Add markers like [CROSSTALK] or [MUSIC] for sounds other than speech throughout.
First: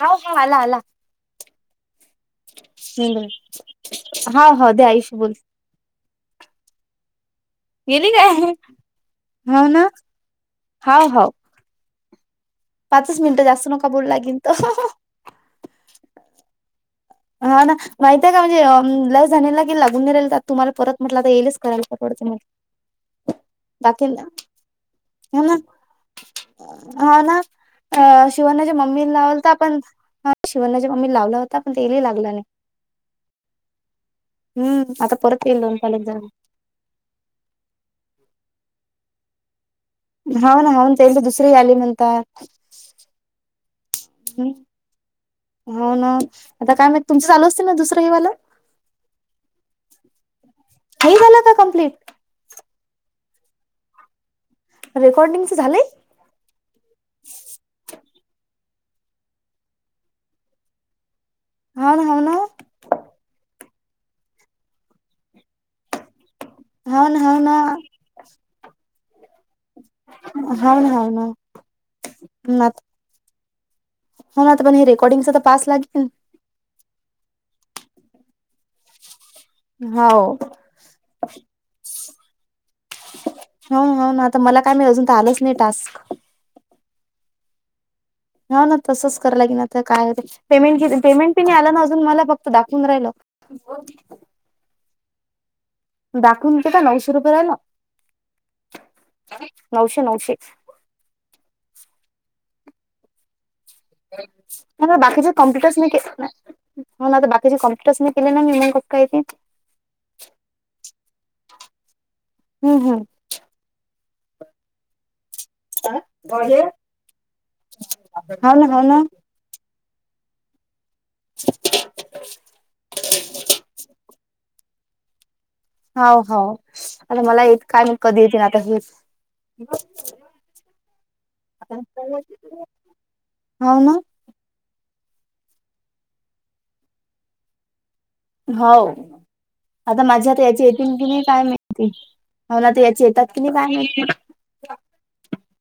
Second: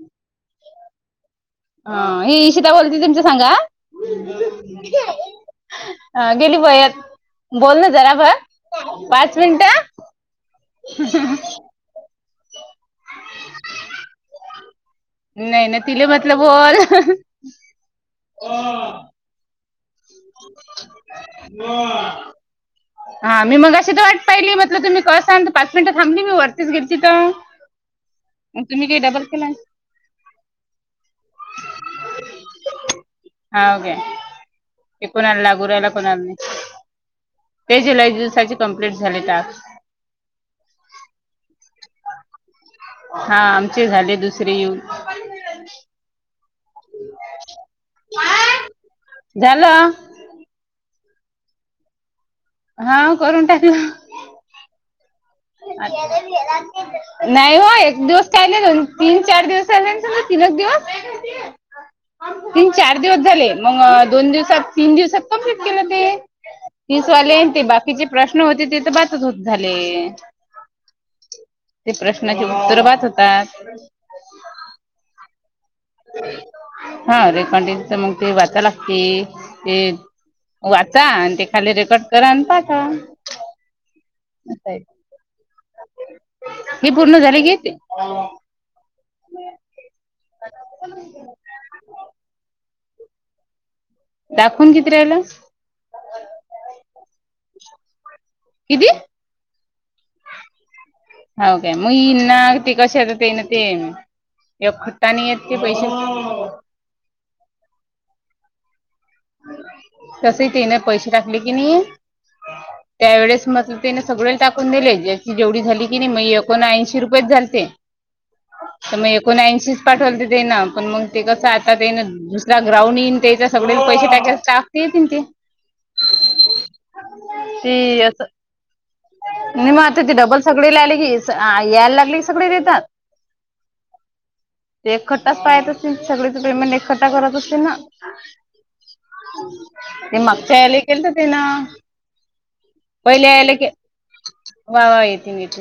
ह ह आला आला. ह ही इशिता बोलते तुमच मेंदू सांगा? हाव हाव दे आयुष बोल अ गेली वयात बोल ना गेली जरा काय बर पाच मिनिट हाव ना पाच मिनिट जास्त नका बर लागेल. नाही ना तिला म्हटलं बोल. हा ना माहित आहे का म्हणजे ल झालेला. लागून रा तुम्हाला परत म्हटलं आता येईच कराला परवडते. हा मी मग अशी तर बाकी वाट पाहिली म्हटलं तुम्ही क हा सांग ना पाच मिनटं थांबली मी वरतीच घेयची तर अ मग शिवनाच्या तुम्ही काही मम्मी डबल केला लावलता पण शिवनाच्या मम्मी लावला होता पण के लागला नाही. हा ओके हम्म ते आता परत कोणाला येईल लागू दोन राहाला कॉलेज कोणाला नाही जाऊन ते जुलै दिवसाचे कंप्लीट झाले तास होा ना होन येल दुसरीे आलीमंत हा आमचे झाले दुसरे येऊन. हो ना आता काय मा तुमच चालू असते ना दुसर झालं. नाही झालं का कमप्लीट? हा करून टाकू. रेकॉडिंग लेला. नाही हो एक दिवस काही नाही दोन तीन चार दिवस ले समर तीनच दिवस हा ना हव ना तीन चार दिवस झाले मग दोन दिवसात तीन दिवसात कम्प्लीट केलं ते हाव ना हाव तीचवाले ना ते बाकीचे प्रश्न होते ते तर बातच होत झाले हा ह ना ते प्रश्नाची ना उत्तर बहात होतात हो ना म हे रेकर्डिंग सा पास लागे हा रेकॉर्डिंगच मग ते वाचाय लागते ते हाव वाचा आणि ते खाली रेकॉर्ड करा आणि पा हो हो ना आता मला काय आहे मिळे अजून तर आलंच नाही टास्क हे पूर्ण झाले कि ते ह ना तसंच कराय ला के काय पेमेंट पेमेंट पि नाही आला ना अजून मला फक्त दाखव चंग राहिल दाखवून किती राहिला दाखवून घता नऊशे रुपये रा ना किती नऊशे नऊशे हो का म नागती कश आातन ते एक खट्टाने बाकीचे येत ते कम्प्युटर्स पैसे न हो म बाकी कमपटशने पला ना मी म ककाती तस ते ना पैसे टाकले की नाही हम्म हम्म त्यावेळेस म ने सगळ टाकून दिले जे जेवढी झाली की नाही मग एकोण ऐंशी रुपयेच झालते हाव ना हाव तर ना मग कोणी ऐंशीच पाठवल तर ते ना पण मग ते कसं आता ते दुसरा ग्राउंड येईन त्याच्या सगळे पैसे टाक टाकतील ते हो हो आता मला येत काय मग ते कधी असं येतील ना आता हेच नाही मग आता ती डबल सगळे लाहिली की यायला लागले की सगळे देतात होा ना ते एकखठ्ठाच पाहत असतील सगळे तिकडे म्हणजे एकखठ्ठा करत असतील ना हो आता ते माझ्या आता मागच्या याची यायला येतील केलं कि तर नाही ते ना काय मिळतील अना तर याची पहिले येतात कि नाही यायला के काय मिळतील वा वा येेते मिट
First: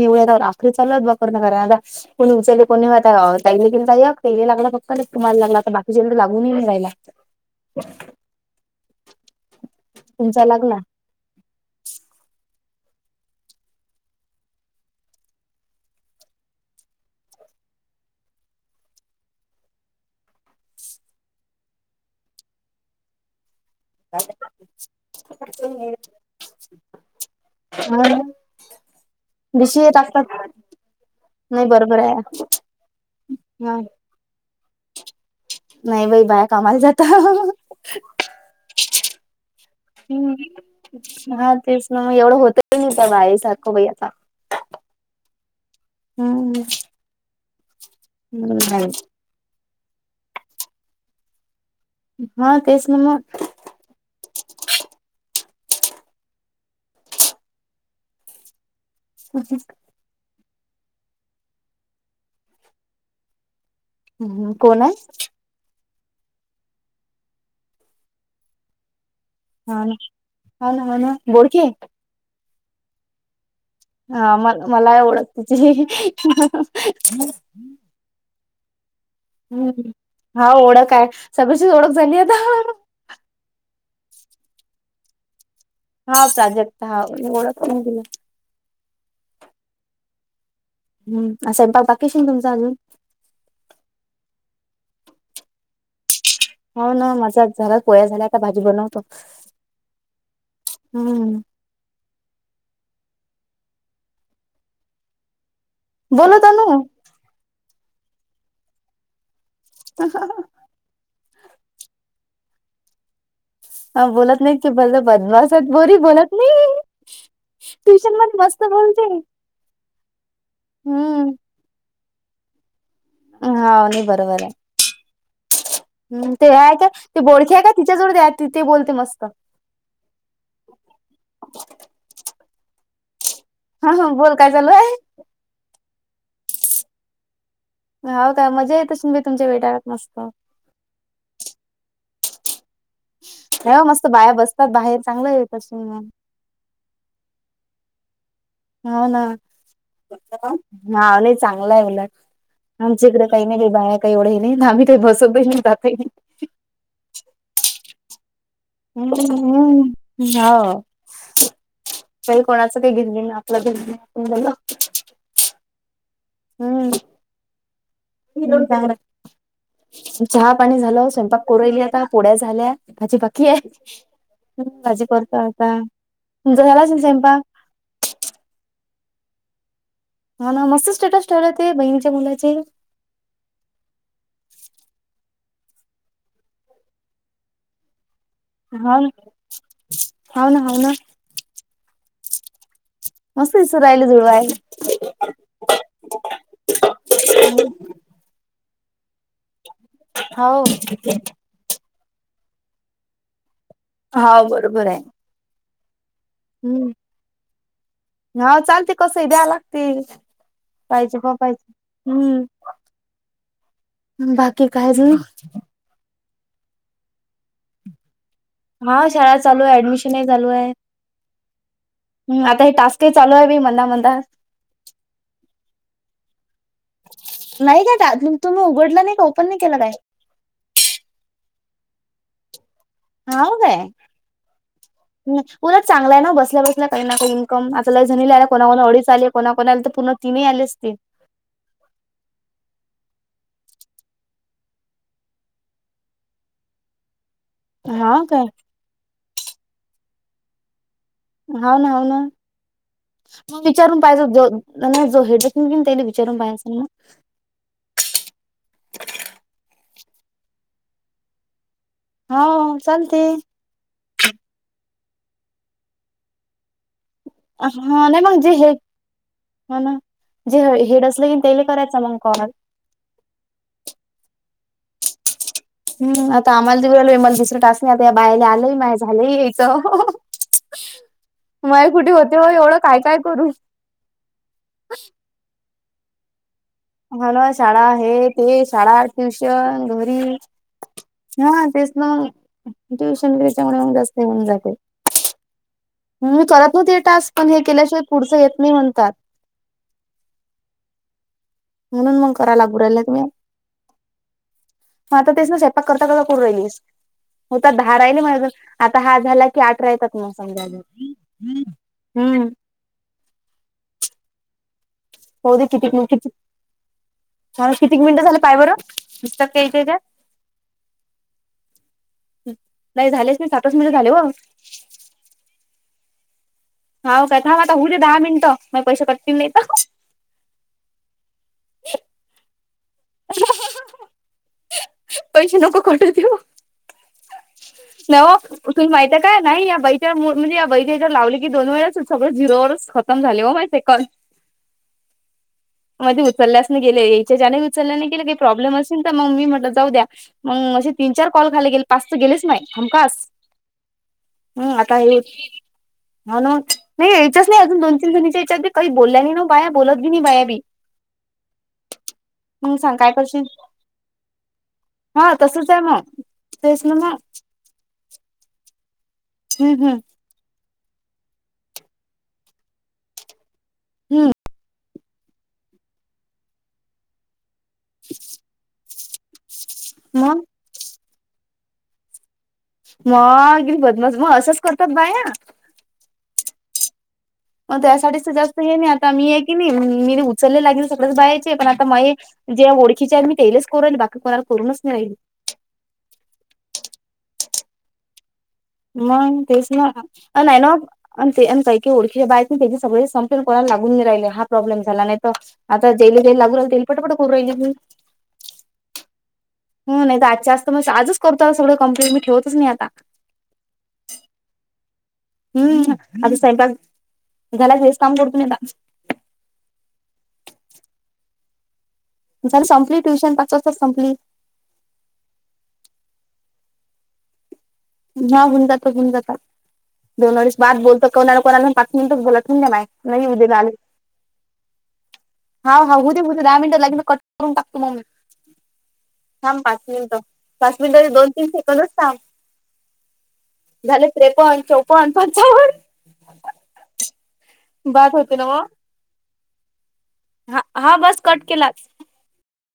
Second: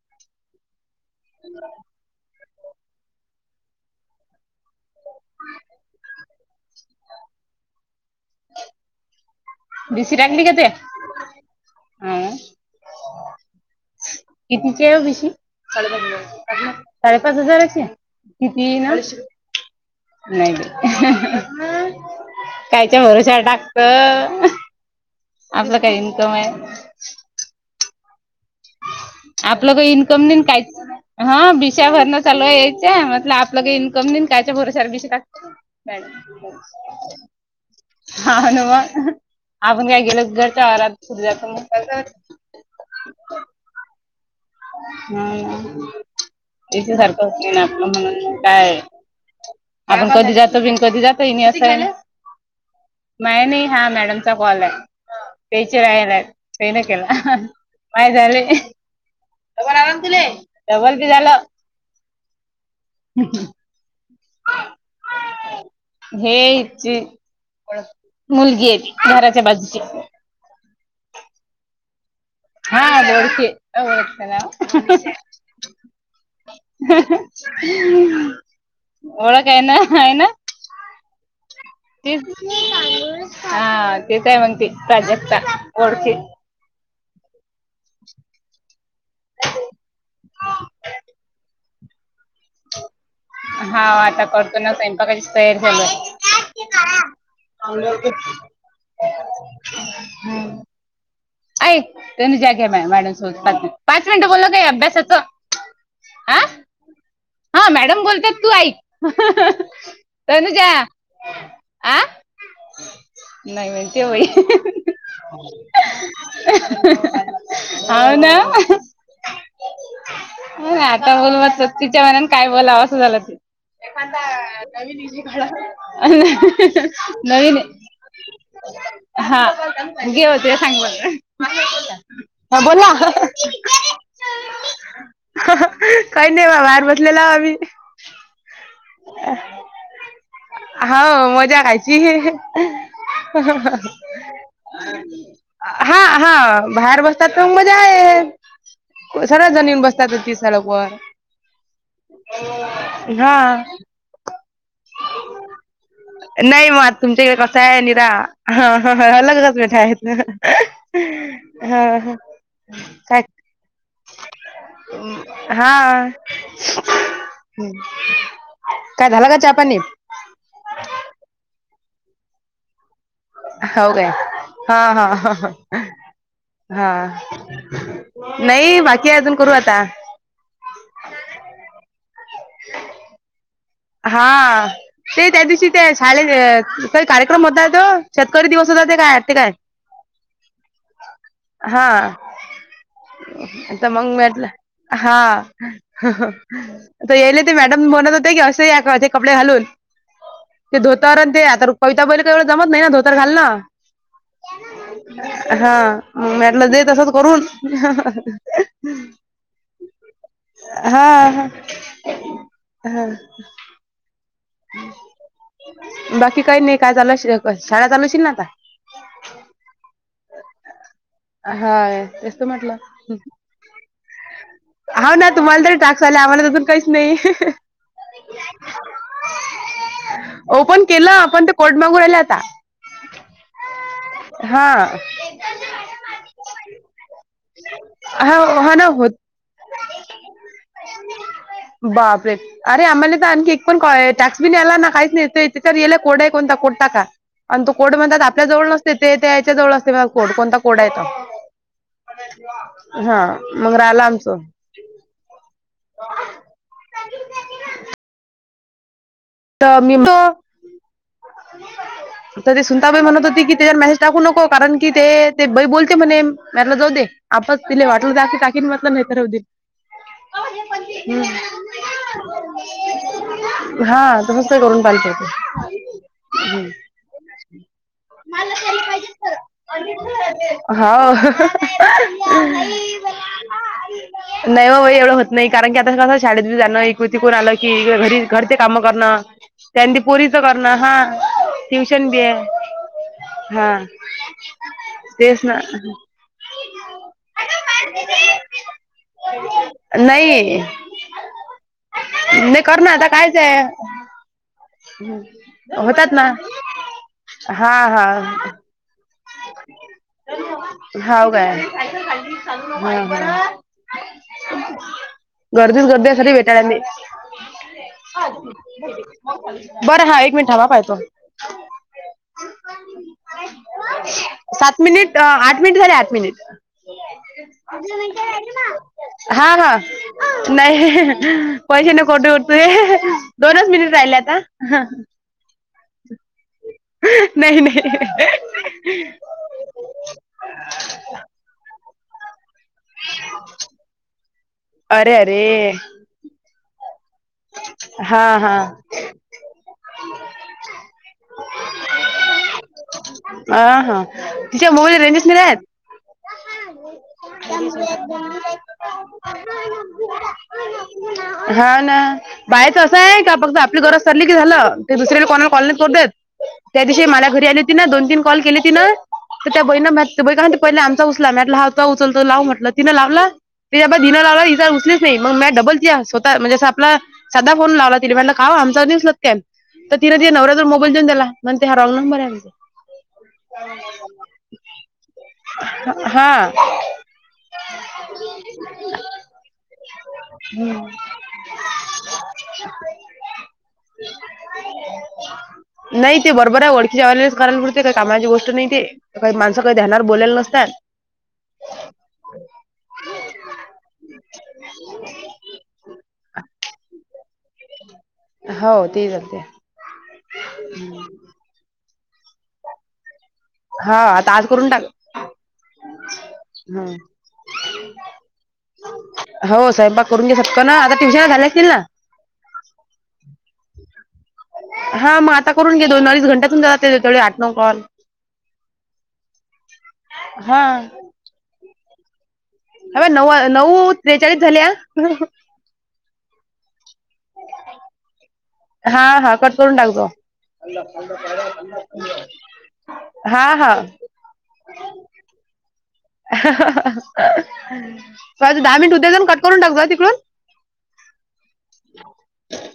एवढ्या आखरी चालत बा कर ना कराय आ कोणी उचले कोणी आता तैला गेल य तै लागला फक्त ना तुम्हाला लागला तरता बाकीच्या ज लागूनही नाही जायला लात अ [UNINTELLIGIBLE] बेसी टांगली तुमचा क ते लागला हम कितीची आहे बेशी साडे साडेपाच हजाराची किती ना नाही कायच्या भरशा टाक आपलं काही इन्कम आहे हा आपलं दिशी का हे इन्कम नाही टाकतात काहीच हा नाही बिशा बरोबर आहे भरण चालू यायचं म्हटल आपलं हा इन्कम देईन कायच्या भोरस बिष का नाही बाई बाया कामाला जाता हा नवा आपण काय गेलो घरच्या आहरात पर्जचा मोकाचत त स आहे सखो भैया हम हम्म त्याच्या सारखं अस ना आपलं म्हणून काय आपण कधी जातो बिन कधी जातोय म असं आहे ना हा तेच ना मा नाही हा मॅडम कॉल आहे तेचे रालाय ते न केला माय झाले होती एवढे की झाल हम् कोण आहे. हे मुलगी आहे घराच्या बाजूची. हा ना हा ना हो ना बोडकीे. हा बोलकी. हा म मला एवढंच. हम. ओळख आहे ना आहे ना हा ओळख आहे सगळ्याचीच ओळख झाली आता हा ते काय मगती प्राजक्ता ओळखी हा प्राजक्ता हा म गोडला ह हा हम् असं बा बारीकशी तुमचा अजून हा आता परतो ना सायंपाका तयार झाल हो ना मजा झाला पोळ्या झाल्या आता भाजी बनवतो हम्म तन ज्या घ्या मॅडम पा पाच मिनिट बोलल का अभ्यासाचं हा बोलत नु हा मॅडम बोलतात तू आईक अनुजा आं नाही म्हण ते वई बोलत नाही की भले बदमाश आहेत पोरी बोलत नाही अ ट्युशन ना. मध्ये मस्त बोलते हो आता हम्म बोल. तिच्या मनाून काय बोला असं झालं त हाव नाही बरोबर आहे हम्म ते आहे का ते बोडखी नवीन आहे का तिच्याजवळ द्या ती ते बोलते मस्त हाय हा. गे होते सांग मला. हा बोला. हा हा बोल काय चालू आहे. काय नाही बाहेर बसलेलव आम्ही. हाव का मजा येत असेन मी तुमच्या वेटळात मस्त. हाव मजा घायची. ये मस्त बाया बसतात बाहेर चांगलं. तसून हा हा बाहेर बसतात तर मग मजा हो ना आहे सर्व जनीन बस हा नाही चांगल आहे उलट आमच्याकडे काही नाही हा का बाया काही एवढं हे नाही ना आम्ही ते काही बसवत जाताही नाही. नाही मग तुमच्याकडे कसा आहे निरा ह अलगच मिेठा हम्म आहेत. हो हा हा काही कोणाचं काय घिनंघिन आपलं [INAUDIBLE] हा हम्म [UNINTELLIGIBLE] काय झाला का चहा पाणी? चहा पाणी झालं स्वयंपाक कोरेली आता पोड्या झाल्यात अजिबात नाही. के हो काय हा भाजी हा हा परततो आता तुमचा झाला हा असलं ना स्वयंपाक? नाही बाकी आहे अजून करू आता हा ना मस्त स्टेटस ठेवलं ते बहीणिच्या मुलाचे हा ते त्या दिवशी ते शाळेत काही कार्यक्रम होता तो शेतकरी दिवस होता ते हाव ना काय ते काय हाव ना हाव ना हा, मस्त दिसू ता राहिले मंग मी म्हटलं जुळवायला हा. आता याईले ते मॅडम बोलत होते की असं. कपडे घालून हाव ते धोतार आणि ते आतंरून पैता पैला का एवढं जमत नाही ना धोतर घाल ना हाव बरोबर आहे हा. मी म्हटलं दे हम्म तसंच करून हा चालते कसंही द्या लागते हा पाहिजे बा पाहिजे. हम्म हा बाकी काय त बाकी काही नाही काय चालू शाळा चालूशील ना आता हा शाळा चालू आहे ऍडमिशनही चालू आहे. हा तेच तर हम्म आता हे म्हटलं टास्क चालू आहे बी मना म होा ना तुम्हाला तरी ट्राक चाला आम्हाला तर पण काहीच नाही नाही काय टा तुम्ही उघडलं नाही का ओपन नाही केलं काय ओपन केलं आपण ते कोर्ट मागूून आहिले आता हाव काय् हा उलट चांगल आहं ना बसल्या बस काही नाही का इन्कम आता लही झणीला हा आला कोण हा ना अडीच होत आले कोणा कोणाला तर पूर्ण तीनही आलेच असतील. बापरे अरे आम्हाला तर आणखी एक पण टॅक्स बि याला ना काहीच नाही याला कोड आहे कोणता कोटा का आणि तो कोड म्हणतात हाव आपल्या काय? जवळ नसतंय ते त्या यायच्या जवळ असते कोड कोणता कोड आहे तो. हाव ना हाव ना हा तू मग विचारून राहिला पाहिज आमचं जो नाही नाही जो [INAUDIBLE] विचारून पाहाय असेल ना तर मी तो तरी हाव सुनताबाई म्हणत चालते. होती कि त्याच्यावर मेसेज टाकू नको कारण की ते बाई बोलते म्हणे मी म्हटलं जाऊ दे. आपच तिला हा वाटलं नाही जाे मग जे काकीन हे म्हटलं नाही तर राहूदे. हा ना. जे हेड असलं की त्याले करायचा मग कॉल. [UNINTELLIGIBLE] हा तुम्हीच ते करून पाहिलं होतं. हम् आता आम्हाला दिऊ आलमला दुसरं टास नाही आता या बायला आलंय माझ झालं यायचं. हा माय कुठे होते हो एवढं काय काय करू नाही वो एवढं होत नाही कारण की आता कसं शाळेत बी जाणं कृती कोून मला आलं शाळा किी घरी हे घरचे ते कामं शाळा करणं ट्युशन त्यां घरी पोरीच करणं हा हा तेच ट्युशन बी नाग आहे ट्युशन हा घच्यामुळे मग जास्त होऊन जाते तेच ना म मी करत नव्हते हे टास्क पण हे केल्याशिवाय पुढच येत नाही म्हणतात नाही म्हणून मग करा नाही लागू कर ना राहिलं आता तुम्ही कायच आहे म आता तेच ना स्वयपाक करता होतात करता ना कोण राहिलीस होता हा दहा राहिले हा म्ह आता हा झाला की आठ राहतात म समजालं हव का होऊ गर्दी गर्दी आहे सरी भेटाडली कितीक मिनटं झाले पा प बर बरं हा एक मिनट ह वा पाहेतो नाही झालेच नाही सातच मिनटं झाले ब सात मिनिट आठ मिनिट झाले आठ मिनिट हाव काय थांब आता होऊ दे दहा मिनिटं माझे पैसे कटतील हा नाही तर हा नाही पैसे नकोठे उठतू दोनच मिनिट राहिले आता पैसेा नको कट देव नाही नाही नवा तु माहितीय काय नाही या बैच्या म्हणजे या बैच्या लावले की दोन वेळे सगळं झिरोवरच खम झाले हो माहि सेक अरे अरे मध्ये उचलल्यास गेले याच्याने उचलल्याने गेले हा काही हा प्रॉब्म असेल ना मी म्हट चौद्या मग असे तीन चार कॉल खाले गेले पाच गेलेच नाही हमखस हा हा तिच्या हम् आता मोबाईल हे हो रेंजेस नाही राहत ह नाही यायच नाही अजून दोन तीन जणीच्या यायच्याती काही बोलल्या नाही ना बाया बोलत बी नाही बाया बी हा ना मग बायचं असं सांग काय आहे का करशील फक्त आपली गरज चाली की झालं ते दुसऱ्याकडे हा कोणाला तसच कॉलनी आहे करो मग देत तेच त्या ना दिवशी मग मला घरी आले तिन दोन तीन कॉल केले तिनं तर त्या हम्म बहीण हम्म म ते ब का ते पहिले आमचा उचला मटला हवता उचलतो लाव म्हट तिन लाला तेबाधिनं हम्म लावला इार उचली नाही मग म डबल स्वतः म्हणजे अस आपला सधदा फोन लावला तिला काा आमचास क तर तिं मग नवऱ्या तर म मोबाईल देऊन त्याला म्हण ते ह रा बर मगिरी बद्मस मग असंच करतात बाया हा म्या साेस् हे नाही आता मी आहे की नाही मी उचलले लागेल सगळंच बाहायचे पण आता मय जे ओळखीचे आहे मी तेलच करुन राहिली. बाकी कोणाला करूनच नाही राहिली. नाही ते बरोबर आहे ओळखीच्या वाल्याचं करायला पुडते कामाची गोष्ट नाही ती काही मग माणसं तेच काही ना ध्यानावर बोलंलेली नाही नसत्यात. ना आणि ते काही की ओळखीच्या बाहेर आहेत सगळे संपेल न कोणाला लागून नाही राहिले आहेत. प्रॉब्लेम झाला नाहीतर, आता तेल ते लागून राहिला आता तेलकट कुठ करून राहिली ही. हो ते चालते हो नाही तर आज जास्त म आजच करतो आ सगळं कं्प्लेट मी ठेवतच नाही आता हा आता आज करून टाक हम्म अ सायपाक झाला वेस काम कडतनला हो साहेबबा करून घ्या सत का ना आता ट्युशनला झाला असतीलल ना झा संपली ट्युशन पाच वाजताच संपली. हा मग आता करून घे दोन अडीच घंटातून जात तेव आठ नऊ कॉल हा होऊन जात होऊन जात दोन वेळेस हा बाद बोलत कोणा कोणाला पाच मिनिटच बोलत ह नऊ नऊ त्रेचाळीस झाले हा हा हो दे होद दहा मििट लागे म कट करून टाकतो मममी हा हा कट करून टाकतो पाच मिनिटाचे दोन तीन सेकंदच हा हा त्रेपन, चौपन, पंचावन बाद होते ना माझ मग दहा मिनिटे होऊद्यात कट करून टाक तिकडून. हा हा बस कट केलाच.